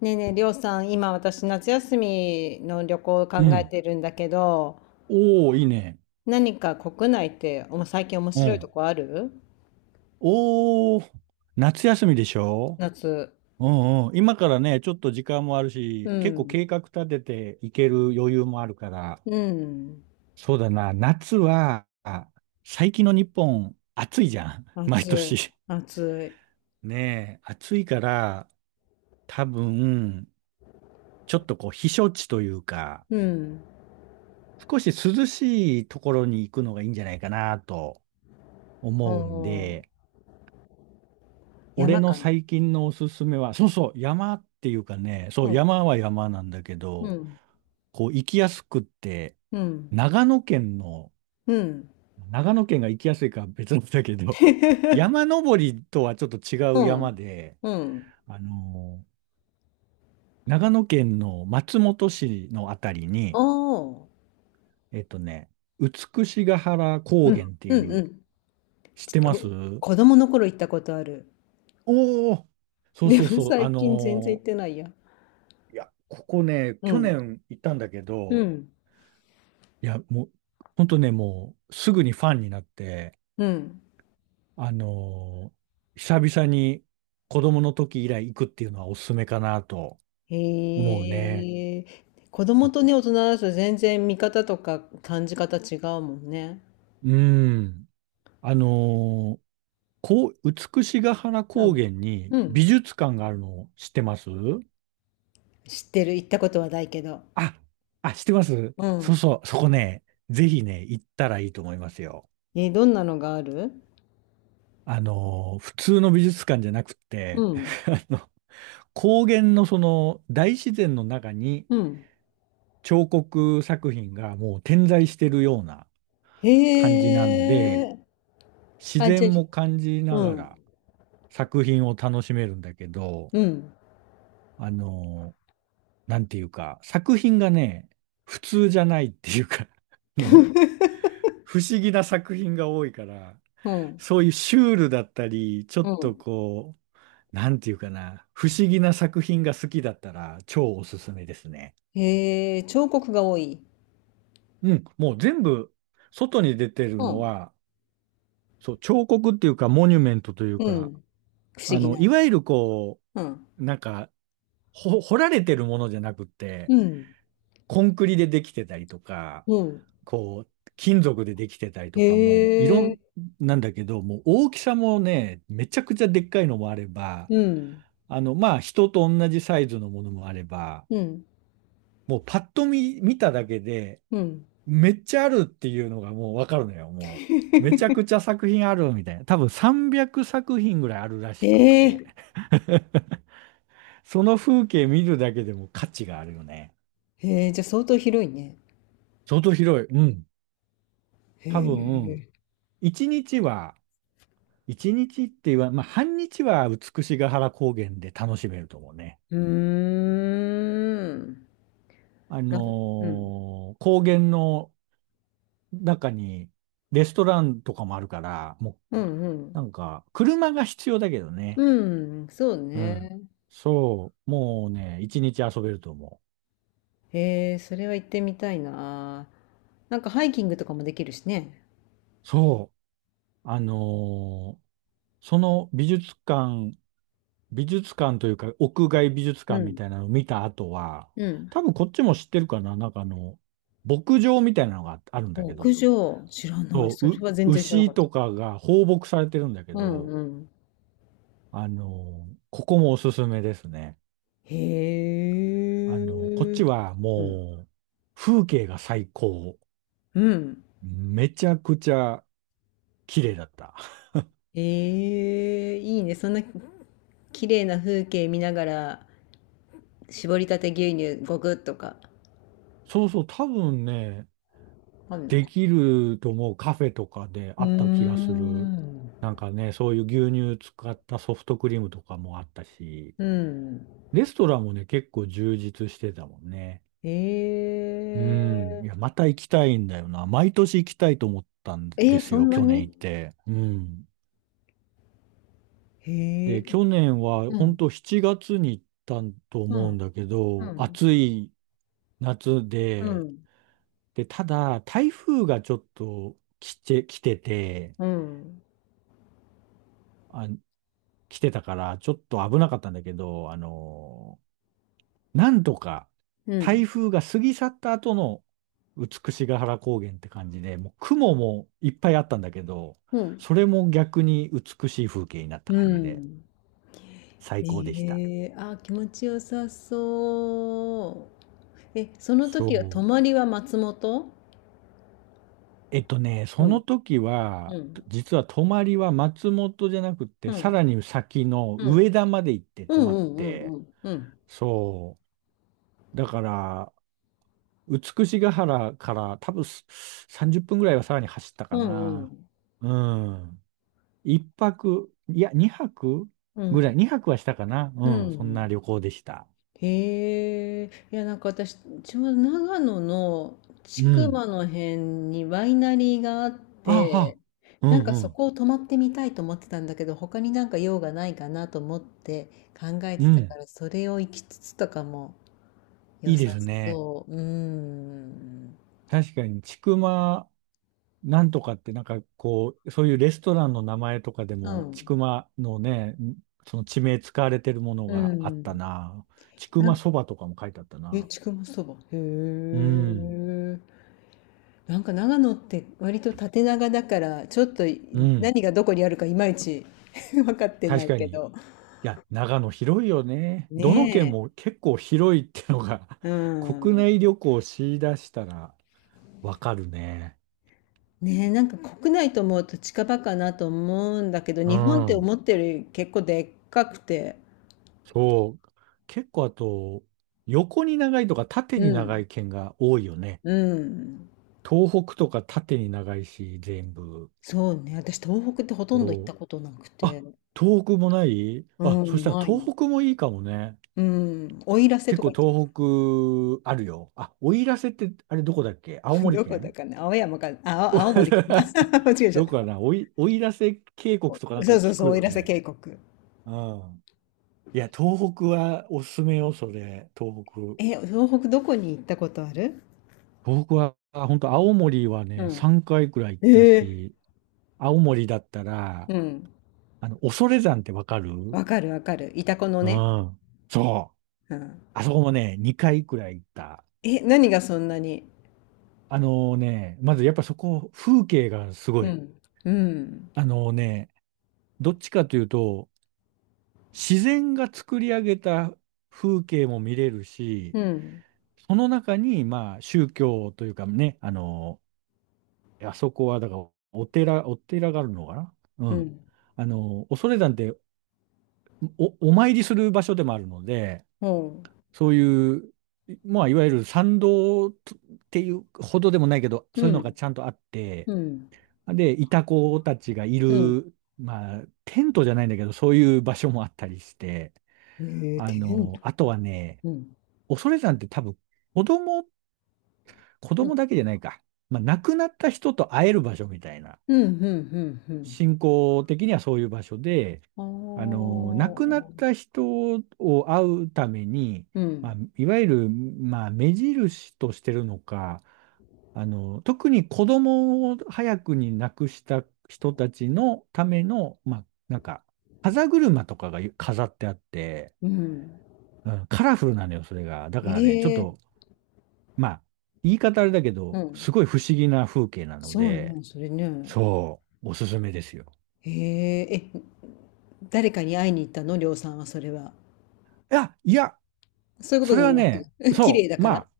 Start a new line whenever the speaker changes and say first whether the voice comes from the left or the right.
left: ねえねえ、りょうさん、今私夏休みの旅行を
right: う
left: 考え
right: ん。
left: てるんだけど、
right: おー、いいね。
left: 何か国内って最近面
right: う
left: 白いと
right: ん。
left: こある？
right: おー、夏休みでしょ？
left: 夏。
right: うんうん。今からね、ちょっと時間もある
left: う
right: し、結構計
left: ん。
right: 画立てていける余裕もあるから、
left: うん。
right: そうだな、夏は、最近の日本、暑いじゃん。毎
left: 暑い。
right: 年。
left: 暑
right: ねえ、暑いから、多分、ちょっとこう、避暑地というか、
left: い。うん。
right: 少し涼しいところに行くのがいいんじゃないかなと思うん
left: おー。
right: で、俺
left: 山
right: の
left: かな。
right: 最近のおすすめは、そうそう、山っていうかね、そ
left: う
right: う、
left: ん。
right: 山は山なんだけ
left: う
right: ど、
left: ん。
right: こう、行きやすくって、
left: うん。
right: 長野県の、
left: うん。
right: 長野県が行きやすいかは別なんだけど、山登りとはちょっと違
left: う
right: う山
left: ん。
right: で、
left: うん。
right: あのー長野県の松本市のあたり
left: お
right: に、
left: ー。
right: えっとね、美ヶ原
left: う
right: 高
left: ん。
right: 原ってい
left: うん。う
right: う、
left: ん。
right: 知ってま
left: こ、
right: す？
left: 子供の頃行ったことある。
right: おおそう
left: で
right: そう
left: も
right: そう、
left: 最近全然行ってないや。
right: いや、ここね、
left: う
right: 去
left: ん。
right: 年行ったんだけ
left: う
right: ど、
left: ん。
right: いや、もう、ほんとね、もう、すぐにファンになって、
left: うん。
right: あのー久々に子供の時以来行くっていうのはおすすめかなと思うね。
left: へえ、子供とね、大人だと全然見方とか感じ方違うもんね。
right: うん。あのーこう、美しが原
left: う
right: 高
left: ん。
right: 原に
left: う
right: 美
left: ん。
right: 術館があるの知ってます？
left: 知ってる。行ったことはないけど。
right: あ、あ、知ってます。
left: う
right: そう
left: ん。
right: そう、そこね、ぜひね、行ったらいいと思いますよ。
left: え、どんなのがある？
right: 普通の美術館じゃなくっ
left: う
right: て、
left: ん。
right: あの高原のその大自然の中に、
left: うん。
right: 彫刻作品がもう点在してるような
left: へ
right: 感じなので、
left: え。
right: 自
left: あ、じゃ
right: 然も感じ
left: あ、
right: な
left: う
right: が
left: ん。
right: ら作品を楽しめるんだけど、
left: うん。
right: あの、なんていうか、作品がね、普通じゃないっていうか、あの、不思議な作品が多いから、
left: うん。
right: そういうシュールだったり、ちょ
left: う
right: っと
left: ん。
right: こう、なんていうかな、不思議な作品が好きだったら超おすすめですね。
left: へえ、彫刻が多い。
right: うん、もう全部、外に出てる
left: う
right: の
left: ん。
right: は、そう、彫刻っていうか、モニュメントという
left: う
right: か、
left: ん。不思議
right: い
left: な。
right: わゆるこ
left: うん。
right: う、なんか、掘られてるものじゃなくって、
left: うん。
right: コンクリでできてたりとか、
left: うん。
right: こう、金属でできてたり
left: へ
right: とか、もう、いろん、
left: え。
right: なんだけど、もう大きさもね、めちゃくちゃでっかいのもあれば、
left: うん。
right: まあ、人と同じサイズのものもあれば、
left: うん。
right: もうパッと見、見ただけで、
left: うん。
right: めっちゃあるっていうのがもうわかるのよ、もう。めちゃくちゃ作品あるみたいな。多分300作品ぐらいあるらしくって。
left: ええ。
right: その風景見るだけでも価値があるよね。
left: へえ、じゃあ相当広いね。
right: 相当広い。うん。
left: へ
right: 多分、
left: え。
right: 1日は、一日って言わ、まあ、半日は美しが原高原で楽しめると思うね。
left: うーん。な、うん。
right: 高原の中にレストランとかもあるから、も
left: うんう
right: う
left: ん。
right: なんか、車が必要だけどね。
left: うん、そう
right: うん。
left: ね。
right: そう、もうね、一日遊べると思う。
left: へえ、それは行ってみたいな。なんかハイキングとかもできるしね。
right: そう、その美術館、美術館というか、屋外美術
left: う
right: 館み
left: ん。
right: たいなのを見た後は、
left: うん。
right: 多分こっちも知ってるかな、なんか牧場みたいなのがあるんだけ
left: 屋
right: ど、
left: 上、知らない。
right: そ
left: そ
right: う、
left: れは全然知らなか
right: 牛
left: っ
right: と
left: た。
right: かが放牧されてるんだけ
left: うん
right: ど、
left: うん。
right: ここもおすすめですね。
left: へ
right: こっ
left: え。
right: ちは
left: うん。
right: もう、風景が最高。
left: うん。
right: めちゃくちゃ綺麗だった。
left: ええ、いいね。そんな綺麗な風景見ながら、絞りたて牛乳ゴくッとか。
right: そうそう、多分ね、
left: あんの
right: で
left: か。
right: きると思う。カフェとかで
left: う
right: あ
left: ー
right: った気がする。
left: ん。
right: なんかね、そういう牛乳使ったソフトクリームとかもあったし、
left: うん。
right: レストランもね、結構充実してたもんね。う
left: ええ。
right: ん。いや、また行きたいんだよな。毎年行きたいと思ったん
left: え
right: で
left: え、
right: す
left: そん
right: よ、
left: な
right: 去年
left: に？
right: 行って。うん。
left: へ
right: で、
left: え。
right: 去年は
left: う
right: 本
left: ん。
right: 当7月に行ったと
left: う
right: 思う
left: ん。
right: んだけ
left: う
right: ど、
left: ん。
right: 暑い夏
left: う
right: で、
left: ん。
right: で、ただ、台風がちょっと来てて、
left: うん。
right: あ、来てたから、ちょっと危なかったんだけど、なんとか
left: うん。
right: 台風が過ぎ去った後の美しが原高原って感じで、もう雲もいっぱいあったんだけど、
left: うん。
right: それも逆に美しい風景になった
left: う
right: 感じで、
left: ん。
right: 最高でした。
left: ええ、あ、気持ちよさそう。え、その時は泊
right: そう。
left: まりは松本？う
right: そ
left: ん。
right: の時は、
left: うん。
right: 実は泊まりは松本じゃなく
left: う
right: て、さら
left: ん。
right: に先の
left: うん。
right: 上田まで行って
left: う
right: 泊
left: ん
right: ま
left: う
right: っ
left: んうん
right: て、
left: うん。うん。
right: そう。だから、美しが原から多分30分ぐらいはさらに走った
left: う
right: か
left: ん
right: な。
left: うん。
right: うん。一泊、いや、二泊
left: う
right: ぐら
left: ん。
right: い、二泊はしたかな。
left: う
right: うん、そん
left: ん。
right: な旅行でした。
left: へえ、いや、なんか私、ちょうど長野の千
right: う
left: 曲
right: ん。
left: の辺にワイナリーがあっ
right: あ
left: て、
right: あ、う
left: なん
right: ん
left: か
right: う
left: そ
right: ん、
left: こを泊まってみたいと思ってたんだけど、他になんか用がないかなと思って考え
right: う
left: てたか
right: ん。
left: ら、それを行きつつとかも
right: い
left: 良
right: い
left: さ
right: ですね。
left: そう。うーん。
right: 確かに、ちくまなんとかって、なんかこう、そういうレストランの名前とかで
left: う
right: も、千
left: ん。
right: 曲のね、その地名使われてるもの
left: う
right: があった
left: ん。
right: な。ちく
left: な
right: ま
left: ん
right: そばとかも書いてあった
left: え、
right: な。
left: ちくまそば。へ
right: うん、
left: え。なんか長野って割と縦長だからちょっと
right: うん。
left: 何がどこにあるかいまいち 分かってな
right: 確
left: い
right: か
left: け
right: に。い
left: ど。
right: や、長野広いよね。どの県
left: ね
right: も結構広いってのが
left: え。う
right: 国
left: ん。
right: 内旅行をし出したらわかるね。
left: ねえ、なんか国内と思うと近場かなと思うんだけど、
right: う
left: 日本って
right: ん。
left: 思ってるより結構でっかくて。
right: そう。結構あと、横に長いとか縦
left: う
right: に
left: ん。
right: 長い県が多いよね。
left: うん。
right: 東北とか縦に長いし、全部。
left: そうね。私東北ってほとんど行っ
right: そ
left: た
right: う
left: ことなくて。
right: あ、東北もない
left: う
right: そ
left: ん、
right: したら
left: ない。
right: 東北もいいかもね。
left: うん。奥入瀬
right: 結
left: とか
right: 構
left: 行って
right: 東北あるよ。あ、奥入瀬って、あれどこだっけ？青 森
left: どこだ
right: 県
left: かな青山か、あ、
right: お
left: 青森かな 間違え ちゃっ
right: どこか
left: た。
right: な、追い出せ渓谷
left: そ
right: とかなんか
left: うそう
right: 聞
left: そう、
right: く
left: 奥
right: よ
left: 入瀬
right: ね。
left: 渓谷。
right: うん。いや、東北はおすすめよ、それ、東北。
left: え、東北どこに行ったことある？
right: 東北は、本当青森はね、
left: う
right: 3回くらい行っ
left: ん。
right: た
left: ええ。
right: し、青森だったら、
left: うん。
right: 恐山ってわかる？う
left: わかるわかる。イタコのね。
right: ん。そう。
left: うん。
right: あそこもね、2回くらい行った。
left: え、何がそんなに？
right: まずやっぱそこ、風景がす
left: う
right: ごい。
left: ん。うん。
right: あのね、どっちかというと、自然が作り上げた風景も見れる
left: う
right: し、
left: ん。
right: その中に、まあ、宗教というかね、あそこは、だから、お寺があるのかな。う
left: う
right: ん。
left: ん。
right: 恐山ってお参りする場所でもあるので、
left: ほ
right: そういう、まあ、いわゆる参道っていうほどでもないけど、
left: う。
right: そうい
left: う
right: うのが
left: ん。
right: ちゃんとあって、
left: うん。
right: で、イタコたちがい
left: うん。
right: る、まあ、テントじゃないんだけど、そういう場所もあったりして、
left: ええ、テント。
right: あとはね、
left: うん。
right: 恐山って多分、子供、子
left: う
right: 供
left: ん。
right: だけじゃないか。まあ、亡くなった人と会える場所みたいな。
left: うん。うん。うん。うん。
right: 信仰的にはそういう場所で、
left: あ
right: 亡くな
left: あ。
right: った人を会うために、
left: う
right: まあ、
left: ん。
right: いわゆる、まあ、目印としてるのか、特に子供を早くに亡くした人たちのための、まあ、なんか、風車とかが飾ってあって、
left: うん。
right: うん、カラフルなのよ、それが。だからね、ちょっ
left: え
right: と
left: え。
right: まあ、言い方あれだけ
left: う
right: ど、す
left: ん。
right: ごい不思議な風景なの
left: そう
right: で、
left: ね、それね。
right: そう、おすすめですよ。
left: へえ、え、誰かに会いに行ったの、りょうさんはそれは？
right: いや、いや、
left: そういうこと
right: それ
left: でも
right: は
left: なく、
right: ね、
left: 綺麗
right: そ
left: だ
right: う、
left: か
right: ま
left: ら。
right: あ、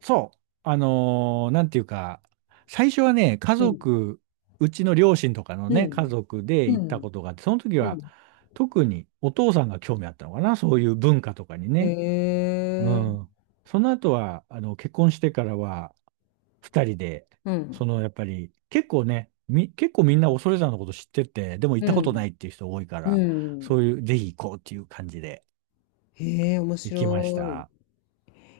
right: そう、なんていうか、最初はね、家
left: うん。
right: 族、うちの両親とかの
left: う
right: ね、家
left: ん。
right: 族で
left: う
right: 行った
left: ん。
right: ことがあって、その時
left: う
right: は、
left: ん。
right: 特にお父さんが興味あったのかな、そういう文化とかにね。
left: へ
right: う
left: え、
right: ん。その後は、結婚してからは、二人で、
left: うん。
right: やっぱり、結構ね、結構みんな恐山のこと知ってて、でも行
left: う
right: ったこと
left: ん。
right: ないっていう人多いか
left: う
right: ら、そ
left: ん。
right: ういう、ぜひ行こうっていう感じで
left: へえ、面
right: 行きまし
left: 白い。い
right: た。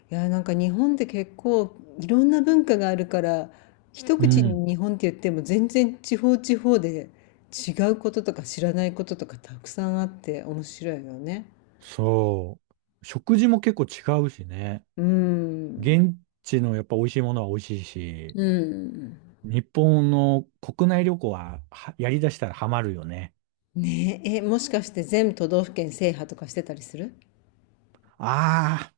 left: や、なんか日本って結構いろんな文化があるから、一
right: う
left: 口
right: ん。
left: に日本って言っても全然地方地方で違うこととか知らないこととかたくさんあって面白いよね。
right: そう。食事も結構違うしね。
left: うん。
right: 現地のやっぱ美味しいものは美味しいし、
left: うん。
right: 日本の国内旅行は、はやりだしたらハマるよね。
left: ねえ、え、もしかして全都道府県制覇とかしてたりする？
right: あ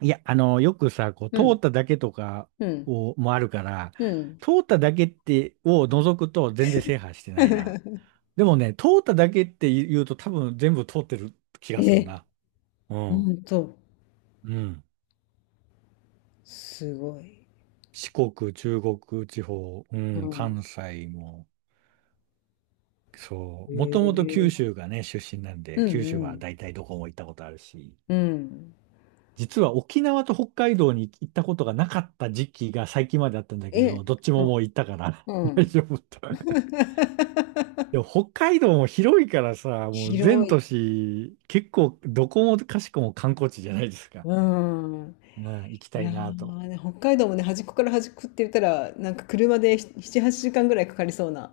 right: いや、よくさ、こう、
left: う
right: 通っ
left: ん。
right: ただけとか
left: うん。
right: を、もあるから、
left: うん。
right: 通っただけって、を除くと全然制覇してないな。でもね、通っただけって言うと多分全部通ってる気がする
left: え、
right: な。う
left: ほ
right: ん。
left: んと、
right: うん。
left: すごい。
right: 四国、中国地方、う
left: う
right: ん、
left: ん。
right: 関西も、そ
left: へ
right: う。もともと九
left: え。
right: 州がね、出身なん
left: う
right: で、九
left: んう
right: 州は
left: ん。
right: 大体どこも行ったことあるし、
left: うん。
right: 実は沖縄と北海道に行ったことがなかった時期が最近まであったんだけ
left: え、
right: ど、どっち
left: う
right: も
left: ん。
right: もう行ったから
left: う ん。
right: 大丈夫と。でも 北海道も広いからさ、もう全
left: 広い。
right: 都市、結構どこもかしこも観光地じゃないですか。
left: うん。
right: うん、行き
left: い
right: たい
left: や
right: なと。
left: ーね、北海道もね、端っこから端っこって言ったら、なんか車で7、8時間ぐらいかかりそうな。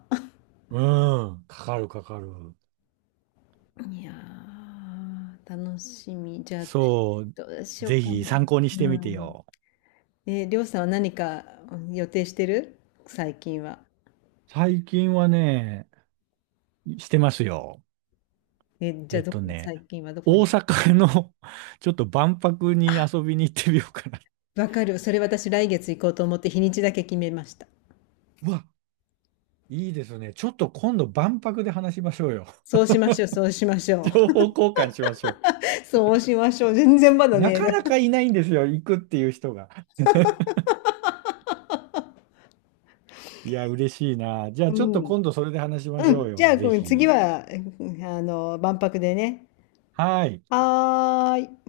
right: うん、かかるかかる。
left: いやー、楽しみ。じゃあ、
right: そう、
left: どうしよう
right: ぜ
left: かな。
right: ひ参考にしてみ
left: う
right: て
left: ん。
right: よ。
left: え、りょうさんは何か、うん、予定してる最近は？
right: 最近はね、してますよ。
left: え、じゃ
right: え
left: あ
right: っ
left: どこ、
right: とね、
left: 最近はどこ
right: 大
left: に？
right: 阪の ちょっと万博に遊びに行ってみようかな。
left: わかる。それ私来月行こうと思って日にちだけ決めました。
right: うわ、いいですね。ちょっと今度万博で話しましょうよ。
left: そうしましょう、そうしまし ょ
right: 情
left: う。
right: 報交換しましょ
left: そうしましょう。全然ま
right: う。
left: だ
right: な
left: ね。
right: かなかいないんですよ、行くっていう人が。いや、嬉しいな。じゃあ、
left: う
right: ちょっと
left: ん。
right: 今度それで話しま
left: う
right: しょう
left: ん。じゃあ、
right: よ。ぜ
left: うん、次
right: ひ。
left: は、うん、あの、万博でね。
right: はい。
left: はーい。